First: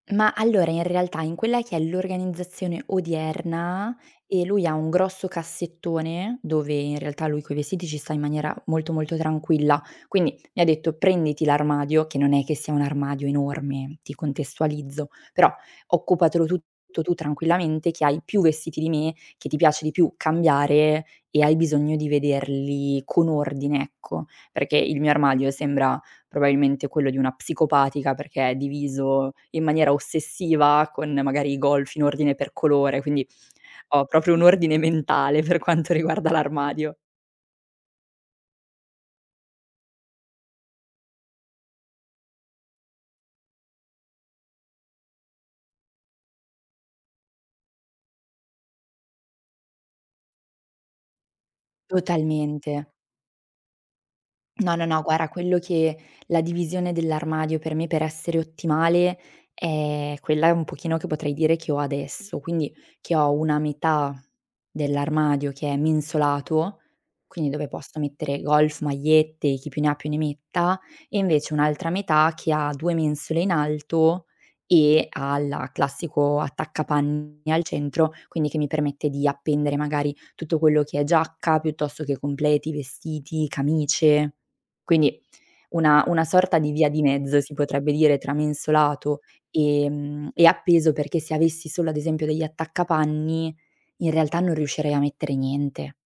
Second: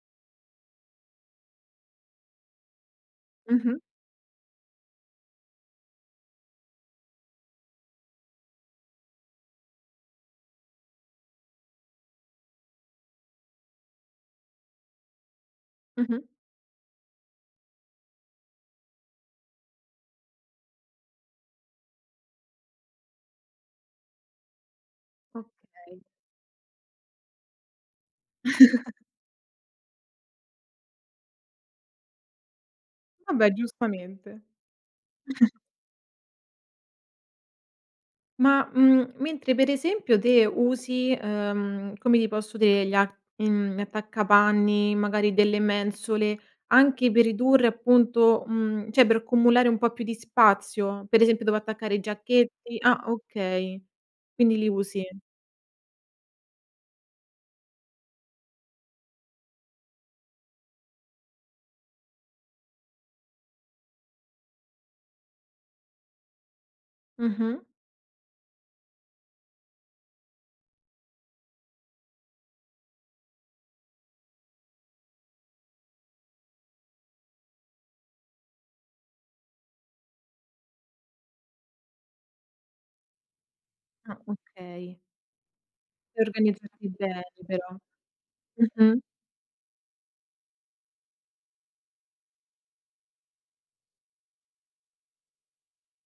Ma, allora in realtà in quella che è l'organizzazione Mh-mh. odierna e lui ha un grosso cassettone, dove in realtà lui coi vestiti ci sta in maniera molto molto tranquilla. Quindi mi ha detto: "Prenditi l'armadio," che non è che sia un armadio enorme, ti contestualizzo, "Però Mh-mh. occupatelo tutto tu tranquillamente, che hai più vestiti di me, che ti piace di più cambiare, e hai bisogno di vederli con ordine," ecco. Perché il mio armadio Okay. sembra probabilmente quello di una psicopatica, perché è diviso in maniera ossessiva, con magari i golf in ordine per colore, quindi Vabbè, ho proprio un giustamente. ordine mentale, per quanto riguarda l'armadio. Ma, mhmm, mentre per esempio, te usi, uhm, come ti posso dire gli, a mhmm, gli attaccapanni, magari delle mensole, anche per ridurre appunto mhmm, cioè per accumulare un po' più di spazio? Per esempio dove attaccare i giacchetti Totalmente. ah, okay, quindi li No, no, no, usi. guarda quello che la divisione dell'armadio per me, per essere ottimale è quella un pochino che potrei dire che ho adesso, quindi, che ho una metà dell'armadio che è mensolato, quindi Mh-mh. dove posso mettere golf, magliette, chi più ne più ne metta, e invece un'altra metà che ha 2 mensole in alto, e ha la classico attaccapanni al centro, quindi che mi permette di appendere, magari, tutto quello che è giacca, piuttosto che completi, vestiti, Ah, camicie. okay. Quindi, una una Per sorta di organizzati via di bene mezzo, si però, potrebbe dire, tra mh-mh. mensolato, ehm, e appeso, perché se avessi solo ad esempio degli attaccapanni, in realtà non riuscirei a mettere niente.